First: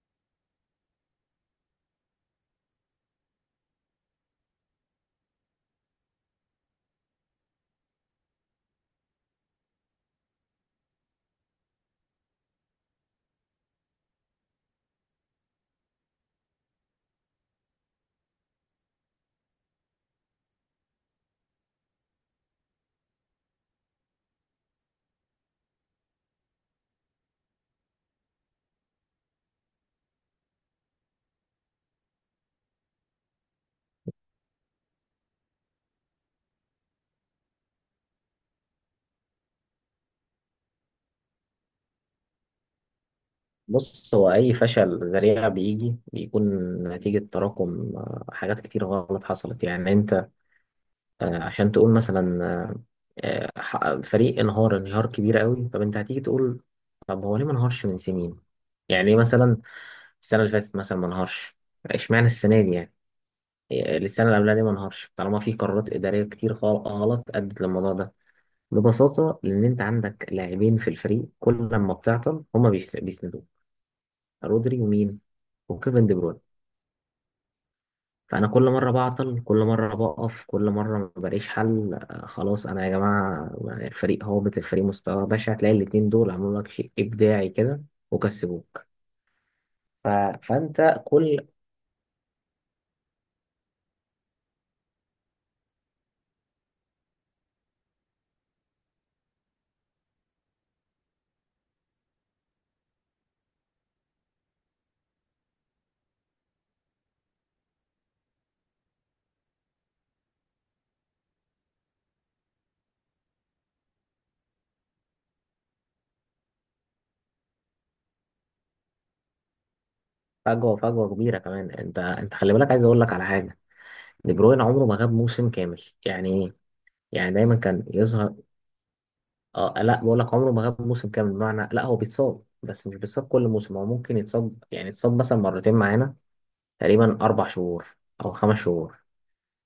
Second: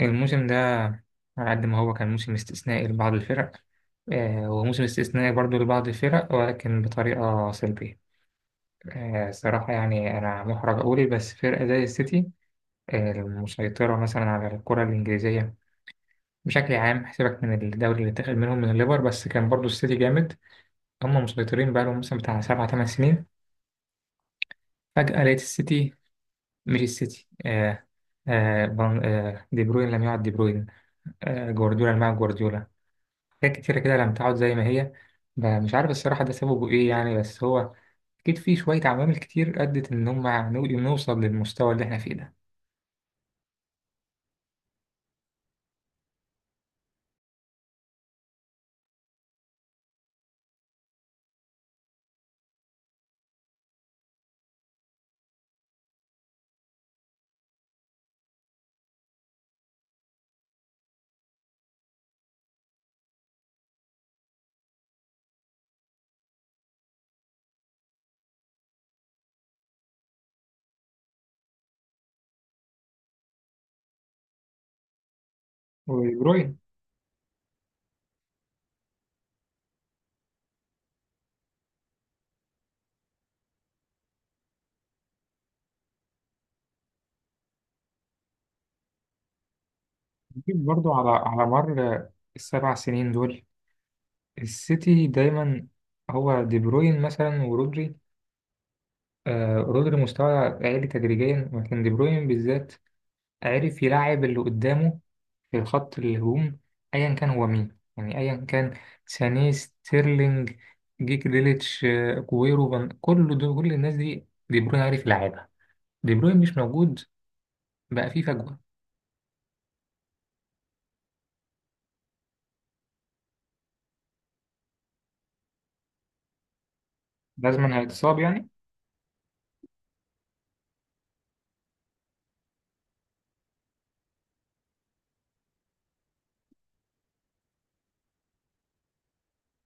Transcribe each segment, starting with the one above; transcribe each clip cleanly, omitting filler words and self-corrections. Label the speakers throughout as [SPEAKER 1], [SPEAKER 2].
[SPEAKER 1] الموسم ده على قد ما هو كان موسم استثنائي لبعض الفرق. آه، وموسم استثنائي برضو لبعض الفرق ولكن بطريقة سلبية. آه، صراحة يعني أنا محرج أقول، بس فرقة زي السيتي، آه، المسيطرة مثلا على الكرة الإنجليزية بشكل عام، حسابك من الدوري اللي اتاخد منهم من الليفر، بس كان برضو السيتي جامد. هم مسيطرين بقالهم مثلا بتاع سبع تمن سنين، فجأة لقيت السيتي، مش السيتي، آه، دي بروين لم يعد دي بروين، آه، جوارديولا لم يعد جوارديولا. حاجات كتيرة كده لما تقعد زي ما هي. مش عارف الصراحة ده سببه إيه يعني، بس هو أكيد في شوية عوامل كتير أدت إن هما نوصل للمستوى اللي إحنا فيه ده.
[SPEAKER 2] بص، هو أي فشل ذريع بيجي بيكون نتيجة تراكم حاجات كتير غلط حصلت. يعني أنت عشان تقول مثلا آه، فريق انهار انهيار كبير قوي، طب أنت هتيجي تقول طب هو ليه ما انهارش من سنين؟ يعني ليه مثلا السنة اللي فاتت مثلا ما انهارش؟ اشمعنى السنة دي يعني؟ السنة اللي قبلها ليه ما انهارش؟ طالما في قرارات إدارية كتير غلط أدت للموضوع ده. ببساطة لأن أنت عندك لاعبين في الفريق كل لما بتعطل هما بيسندوك. رودري ومين؟ وكيفن دي بروين.
[SPEAKER 1] وبروين
[SPEAKER 2] فأنا كل مرة بعطل، كل مرة بقف، كل مرة ما بلاقيش حل، خلاص أنا يا جماعة الفريق هابط، الفريق مستوى بشع، هتلاقي الاتنين دول عملوا لك شيء إبداعي كده وكسبوك. ف...
[SPEAKER 1] أكيد
[SPEAKER 2] فأنت
[SPEAKER 1] برضو على
[SPEAKER 2] كل
[SPEAKER 1] مر السبع سنين دول السيتي دايما. هو دي بروين مثلا ورودري، آه رودري مستوى عالي تدريجيا، لكن دي بروين بالذات عرف يلعب اللي قدامه في خط الهجوم، أيا كان هو مين، يعني أيا كان سانيه، ستيرلينج، جيك ديليتش، آه، كويرو، فان، كل دول، كل الناس دي دي بروين عارف يلعبها. دي بروين مش موجود، بقى فيه فجوة.
[SPEAKER 2] فجوة كبيرة كمان. أنت خلي بالك، عايز أقول لك على حاجة. دي بروين عمره ما غاب موسم كامل. يعني إيه؟ يعني دايما
[SPEAKER 1] لازما
[SPEAKER 2] كان
[SPEAKER 1] هيتصاب
[SPEAKER 2] يظهر.
[SPEAKER 1] يعني.
[SPEAKER 2] اه، لا، بقول لك عمره ما غاب موسم كامل، بمعنى لا هو بيتصاب بس مش بيتصاب كل موسم، هو ممكن يتصاب يعني يتصاب مثلا مرتين معانا تقريبا أربع شهور أو خمس شهور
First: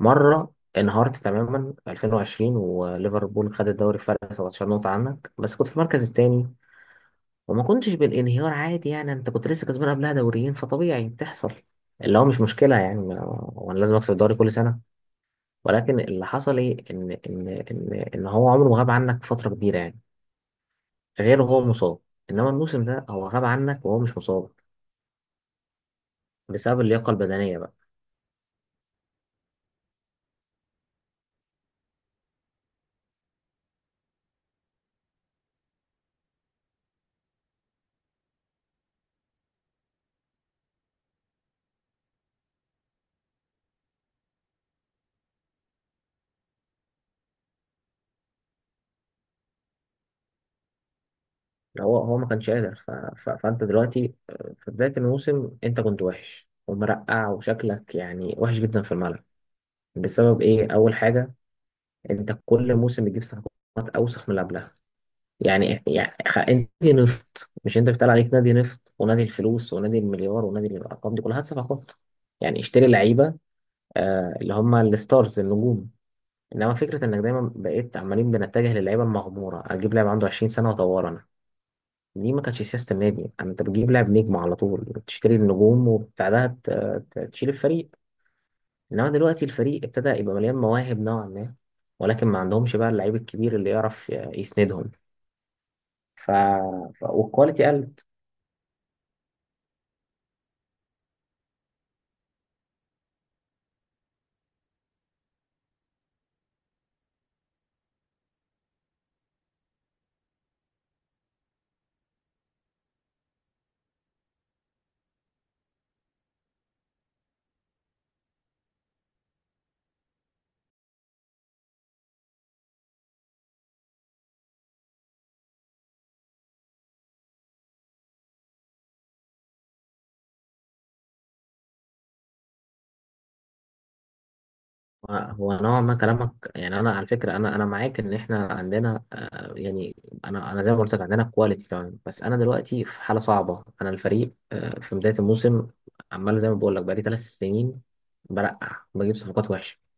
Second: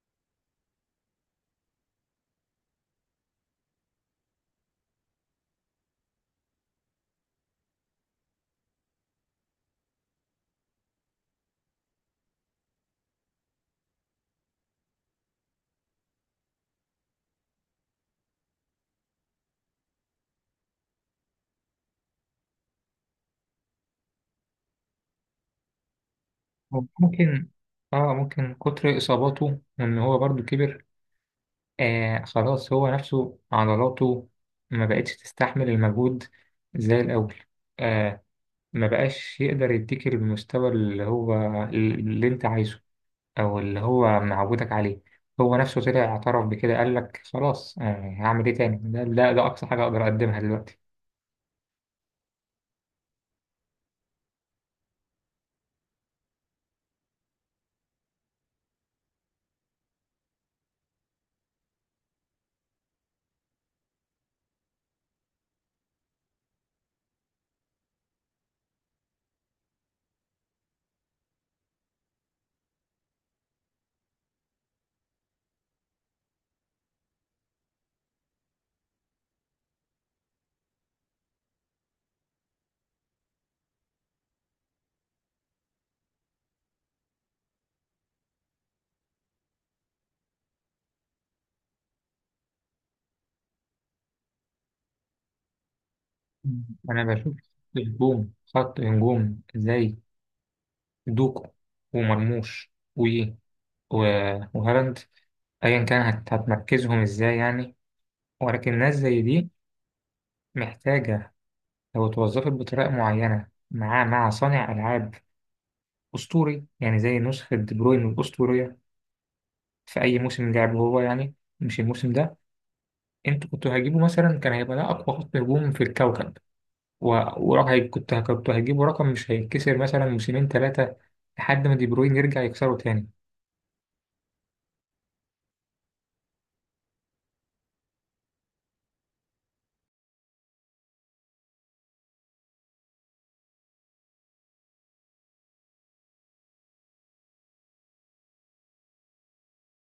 [SPEAKER 2] مرة. انهارت تماما في 2020 وليفربول خد الدوري فرق 17 نقطة عنك بس كنت في المركز الثاني، وما كنتش بالانهيار عادي، يعني انت كنت لسه كسبان قبلها دوريين فطبيعي بتحصل، اللي هو مش مشكلة يعني وانا لازم اكسب الدوري كل سنة. ولكن اللي حصل ايه، ان هو عمره ما غاب عنك فترة كبيرة يعني غير هو مصاب، انما الموسم ده هو غاب عنك وهو مش مصاب، بسبب
[SPEAKER 1] هو
[SPEAKER 2] اللياقة
[SPEAKER 1] ممكن،
[SPEAKER 2] البدنية.
[SPEAKER 1] اه ممكن كتر إصاباته وإن هو برضو كبر. آه خلاص هو نفسه عضلاته ما بقتش تستحمل المجهود زي الأول. آه، ما بقاش يقدر يديك المستوى اللي هو، اللي انت عايزه، او اللي هو معودك عليه. هو نفسه طلع اعترف بكده، قال لك خلاص يعني هعمل ايه تاني، ده ده اقصى حاجه اقدر اقدمها دلوقتي.
[SPEAKER 2] يعني هو ما كانش قادر. فانت دلوقتي، في بدايه الموسم انت كنت وحش ومرقع وشكلك يعني وحش جدا في الملعب. بسبب ايه؟ اول حاجه، انت كل موسم بتجيب صفقات اوسخ من اللي قبلها. يعني انت نادي نفط، مش انت بيتقال عليك نادي نفط ونادي الفلوس ونادي المليار ونادي الارقام، دي كلها هات صفقات يعني. اشتري لعيبه، آه اللي هم الستارز النجوم. انما فكره انك دايما بقيت عمالين بنتجه للعيبه المغموره، اجيب لاعب عنده 20 سنه واطوره، دي ما كانتش سياسة النادي. انت بتجيب لاعب نجم على طول، بتشتري النجوم وبتاعها تشيل الفريق. انما دلوقتي الفريق ابتدى يبقى مليان مواهب نوعا ما، ولكن ما عندهمش بقى اللعيب الكبير اللي يعرف يسندهم. ف...
[SPEAKER 1] انا بشوف
[SPEAKER 2] والكواليتي قلت.
[SPEAKER 1] نجوم، خط نجوم زي دوكو ومرموش وهالاند، ايا كان هتمركزهم ازاي يعني. ولكن ناس زي دي محتاجه، لو اتوظفت بطريقه معينه مع صانع العاب اسطوري، يعني زي نسخه دي بروين الاسطوريه في اي موسم لعبه هو، يعني مش الموسم ده. انتوا كنتوا هتجيبوا مثلا، كان هيبقى ده اقوى خط هجوم في الكوكب. و... ورقم كنت كنتوا هتجيبوا رقم مش هيتكسر مثلا موسمين ثلاثه، لحد ما دي بروين يرجع يكسره تاني.
[SPEAKER 2] هو نوعا ما كلامك، يعني انا على فكرة، انا معاك ان احنا عندنا، يعني انا زي ما قلت لك عندنا كواليتي تمام، بس انا دلوقتي في حالة صعبة. انا الفريق في بداية الموسم عمال زي ما بقول لك بقالي ثلاث سنين برقع، بجيب صفقات وحشة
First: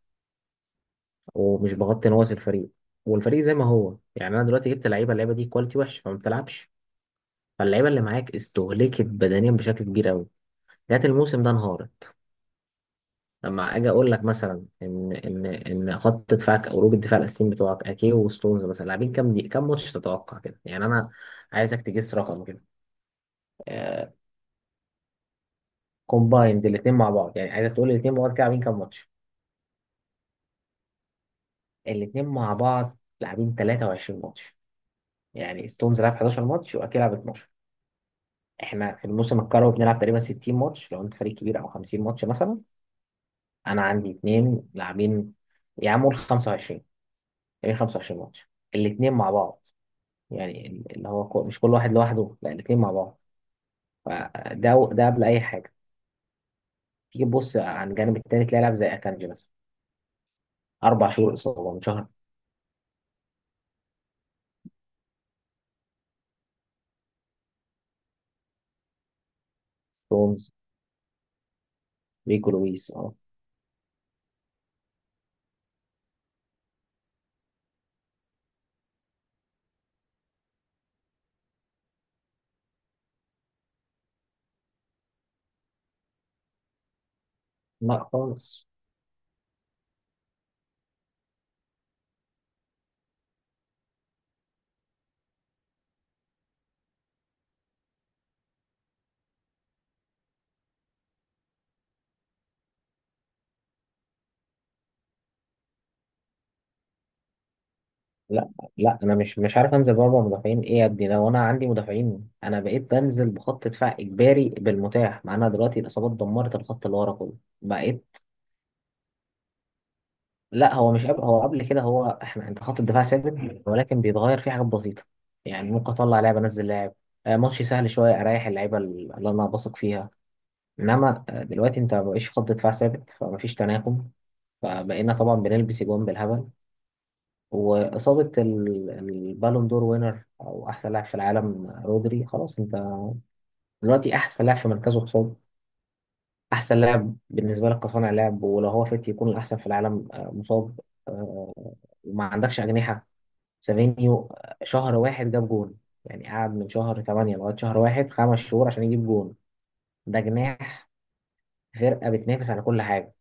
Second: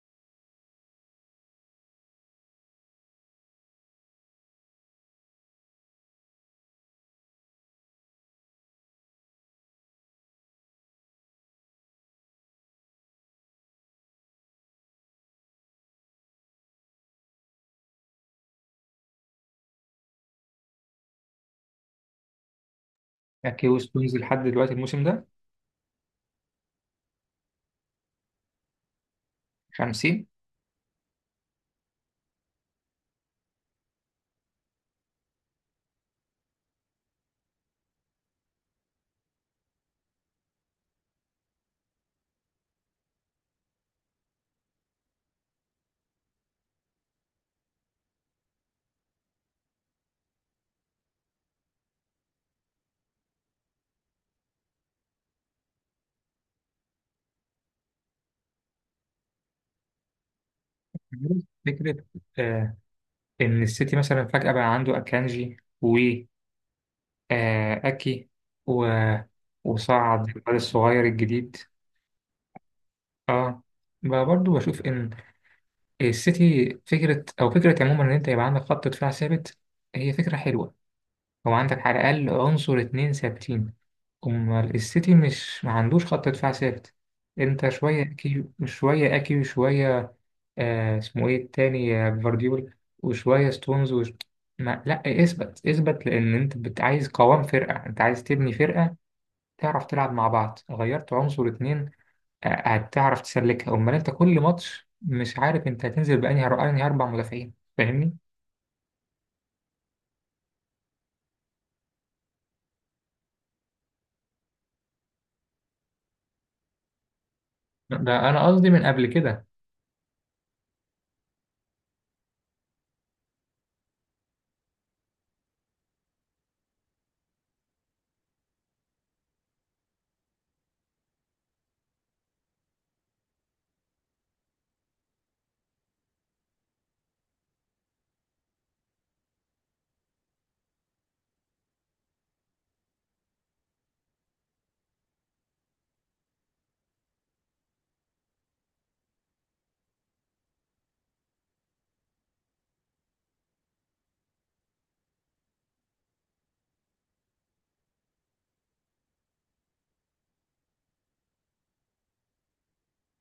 [SPEAKER 2] ومش بغطي نواقص الفريق، والفريق زي ما هو. يعني انا دلوقتي جبت لعيبه، اللعيبه دي كواليتي وحش فما بتلعبش، فاللعيبه اللي معاك استهلكت بدنيا بشكل كبير قوي، جات الموسم ده انهارت. لما اجي اقول لك مثلا ان خط دفاعك او روج الدفاع الاساسيين بتوعك اكي وستونز مثلا، لاعبين كام، دي كام ماتش تتوقع كده يعني؟ انا عايزك تجس رقم كده.
[SPEAKER 1] اكيو
[SPEAKER 2] آه
[SPEAKER 1] ستونز لحد دلوقتي الموسم ده
[SPEAKER 2] كومبايند الاثنين مع بعض، يعني عايزك تقول لي الاثنين مع بعض كده لاعبين كام ماتش.
[SPEAKER 1] 50.
[SPEAKER 2] الاثنين مع بعض لاعبين 23 ماتش، يعني ستونز لعب 11 ماتش واكي لعب 12. احنا في الموسم الكروي بنلعب تقريبا 60 ماتش لو انت فريق كبير، او 50 ماتش مثلا. انا عندي اتنين لاعبين، يا عم قول 25، تقريبا 25 ماتش الاتنين مع بعض، يعني مش كل واحد لوحده، لا، الاتنين مع بعض. فده قبل اي حاجه. تيجي تبص عن الجانب التاني تلاقي لاعب زي اكانجي مثلا، اربع شهور اصابه، من
[SPEAKER 1] فكره
[SPEAKER 2] شهر.
[SPEAKER 1] آه ان السيتي مثلا فجاه بقى عنده اكانجي و، آه اكي، و... وصعد
[SPEAKER 2] جونز،
[SPEAKER 1] الواد الصغير الجديد.
[SPEAKER 2] ريكو لويس. اه.
[SPEAKER 1] اه، بقى برضو بشوف ان السيتي فكره، او فكره عموما، ان انت يبقى عندك خط دفاع ثابت، هي فكره حلوه. هو عندك على الأقل عنصر اتنين ثابتين. أمال السيتي مش ما عندوش خط دفاع ثابت؟ أنت
[SPEAKER 2] لا
[SPEAKER 1] شوية أكي،
[SPEAKER 2] خالص.
[SPEAKER 1] شوية أكي، وشوية آه اسمه إيه التاني، آه، جفارديول، وشوية ستونز ما لأ، اثبت اثبت، لأن أنت عايز قوام فرقة، أنت عايز تبني فرقة، تعرف تلعب مع بعض. غيرت عنصر اتنين، آه، هتعرف تسلكها. أمال أنت كل ماتش مش عارف أنت هتنزل أنهي أربع مدافعين، فاهمني؟
[SPEAKER 2] لا لا انا مش عارف انزل باربع مدافعين، ايه يا ابني؟ لو انا عندي مدافعين. انا بقيت بنزل بخط دفاع اجباري بالمتاح معانا دلوقتي، الاصابات دمرت الخط اللي ورا كله، بقيت...
[SPEAKER 1] ده أنا قصدي من قبل كده.
[SPEAKER 2] لا هو مش قبل، هو قبل كده، هو احنا انت خط الدفاع ثابت ولكن بيتغير فيه حاجات بسيطه. يعني ممكن اطلع لاعب انزل لاعب، ماتش سهل شويه اريح اللعيبه اللي انا بثق فيها. انما دلوقتي انت مبقاش خط دفاع ثابت فمفيش تناغم، فبقينا طبعا بنلبس اجوان بالهبل. وإصابة البالون دور وينر أو أحسن لاعب في العالم رودري، خلاص أنت دلوقتي أحسن لاعب في مركزه مصاب، أحسن لاعب بالنسبة لك كصانع لعب ولو هو فت يكون الأحسن في العالم مصاب. آه، وما عندكش أجنحة. سافينيو شهر واحد جاب جون، يعني قعد من شهر 8 لغاية شهر واحد خمس شهور عشان يجيب جون. ده جناح فرقة بتنافس على كل حاجة.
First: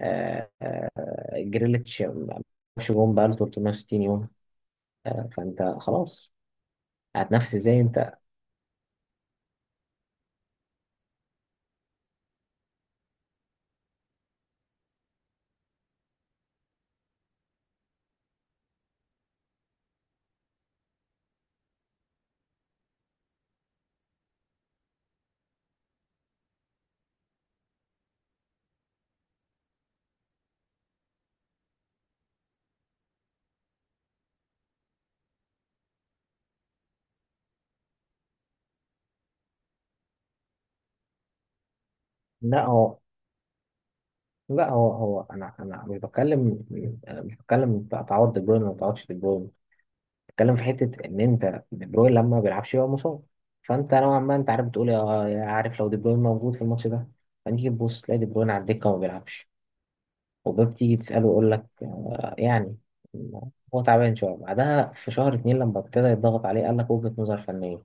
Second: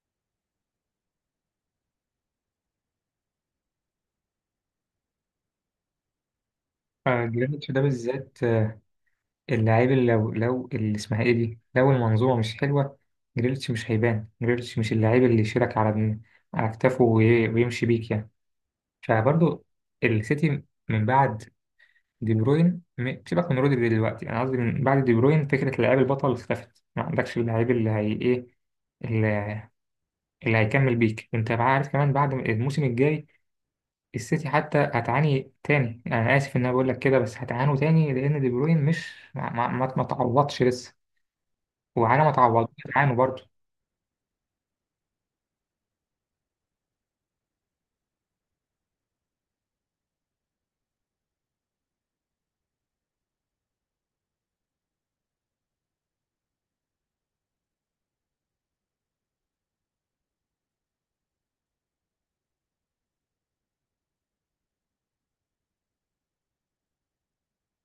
[SPEAKER 2] آه، آه، جريليتش ما جابش جون بقاله 360 يوم. فأنت خلاص
[SPEAKER 1] آه،
[SPEAKER 2] هتنافس
[SPEAKER 1] جريليتش
[SPEAKER 2] ازاي
[SPEAKER 1] ده
[SPEAKER 2] انت؟
[SPEAKER 1] بالذات، اللعيب اللي لو اللي اسمها ايه دي، لو المنظومه مش حلوه جريليتش مش هيبان. جريليتش مش اللعيب اللي يشيلك على على كتافه ويمشي بيك يعني. فبرضه السيتي من بعد دي بروين، سيبك من رودري دلوقتي، انا قصدي من بعد دي بروين فكره اللاعب البطل اختفت. ما عندكش اللعيب اللي هي ايه، اللي، اللي هيكمل بيك انت، بقى عارف كمان بعد الموسم الجاي السيتي حتى هتعاني تاني. انا اسف ان انا بقول لك كده، بس هتعانوا تاني لان دي بروين مش ما تعوضش لسه. وحاجة ما
[SPEAKER 2] لا
[SPEAKER 1] تعوضش
[SPEAKER 2] هو
[SPEAKER 1] عنه برضه.
[SPEAKER 2] لا هو انا مش بتكلم، انا مش بتكلم تعوض دي بروين ولا ما تعوضش دي بروين، بتكلم في حته ان انت دي بروين لما ما بيلعبش يبقى مصاب. فانت نوعا ما انت عارف بتقول يا عارف لو دي بروين موجود في الماتش ده. فنيجي تبص تلاقي دي بروين على الدكه وما بيلعبش، وباب تيجي تساله يقول لك، يعني هو تعبان شويه. بعدها في شهر اتنين لما ابتدى يضغط عليه قال لك وجهه نظر فنيه.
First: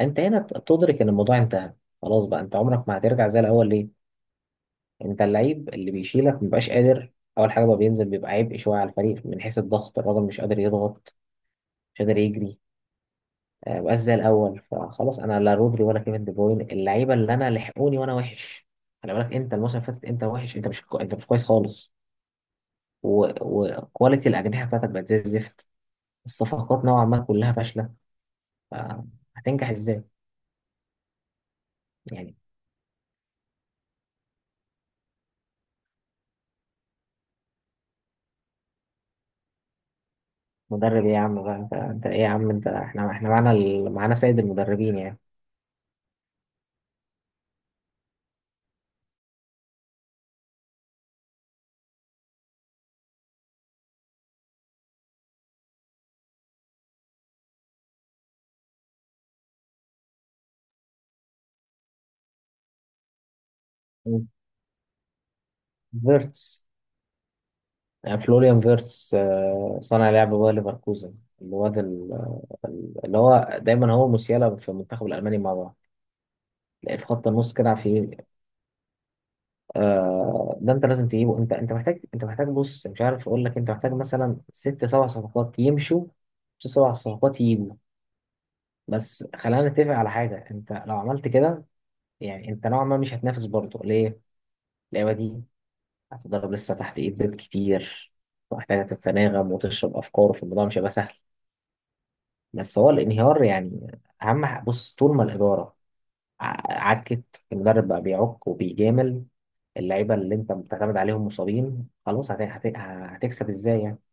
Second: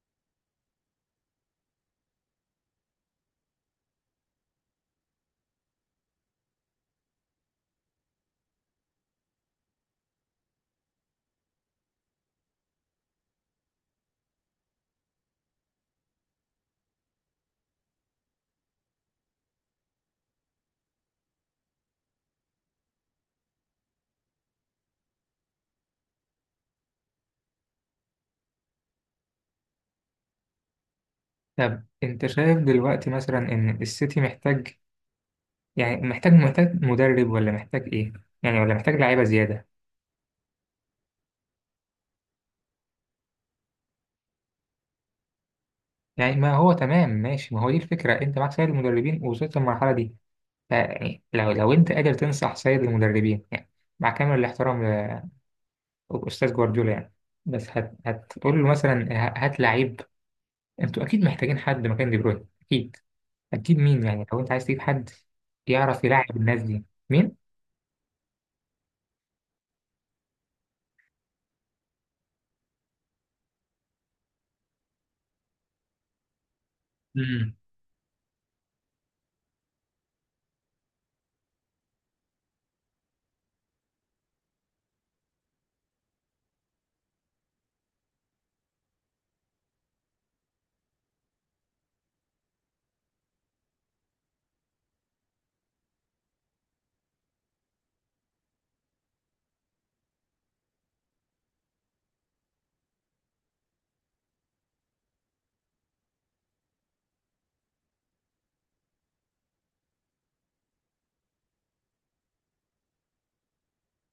[SPEAKER 2] انت هنا بتدرك ان الموضوع انتهى، خلاص بقى انت عمرك ما هترجع زي الاول. ليه؟ انت اللعيب اللي بيشيلك مبيبقاش قادر. اول حاجه بقى بينزل بيبقى عبء شويه على الفريق من حيث الضغط، الراجل مش قادر يضغط، مش قادر يجري، مبقاش زي الاول. فخلاص انا لا رودري ولا كيفن دي بروين، اللعيبه اللي انا لحقوني وانا وحش. خلي بالك انت الموسم اللي فاتت انت وحش، انت مش كو... انت مش كويس خالص. و- وكواليتي الاجنحه بتاعتك بقت زي الزفت، الصفقات نوعا ما كلها فاشله. آه، هتنجح ازاي
[SPEAKER 1] طب أنت
[SPEAKER 2] يعني؟
[SPEAKER 1] شايف دلوقتي مثلا إن السيتي محتاج، يعني محتاج، مدرب، ولا محتاج إيه؟ يعني ولا محتاج لعيبة زيادة؟
[SPEAKER 2] مدرب ايه يا عم بقى، انت ايه يا عم انت، احنا معانا معانا سيد المدربين يعني.
[SPEAKER 1] يعني ما هو تمام، ماشي، ما هو دي الفكرة، أنت معاك سيد المدربين ووصلت للمرحلة دي. فيعني لو أنت قادر تنصح سيد المدربين، يعني مع كامل الاحترام لأستاذ جوارديولا يعني، بس هتقول له مثلا هات لعيب. أنتوا أكيد محتاجين حد مكان دي بروين أكيد. هتجيب مين يعني لو أنت عايز تجيب حد يعرف يلعب الناس
[SPEAKER 2] فيرتس،
[SPEAKER 1] دي، مين؟
[SPEAKER 2] فلوريان فيرتس، صانع لعب باير ليفركوزن، الواد اللي هو دايما هو موسيالا في المنتخب الالماني مع بعض، تلاقيه في خط النص
[SPEAKER 1] مم.
[SPEAKER 2] كده في. آه ده انت لازم تجيبه. انت محتاج، انت محتاج بص مش عارف اقول لك، انت محتاج مثلا ست سبع صفقات يمشوا، ست سبع صفقات يجوا. بس خلينا نتفق على حاجه، انت لو عملت كده يعني انت نوعا ما مش هتنافس برضه. ليه؟ اللعبه دي هتضرب لسه تحت ايد بيت كتير، محتاجه تتناغم وتشرب افكاره في الموضوع، مش هيبقى سهل. بس هو الانهيار يعني اهم بص، طول ما الاداره عكت، المدرب بقى بيعك وبيجامل، اللعيبه اللي انت بتعتمد عليهم مصابين، خلاص هتكسب ازاي يعني؟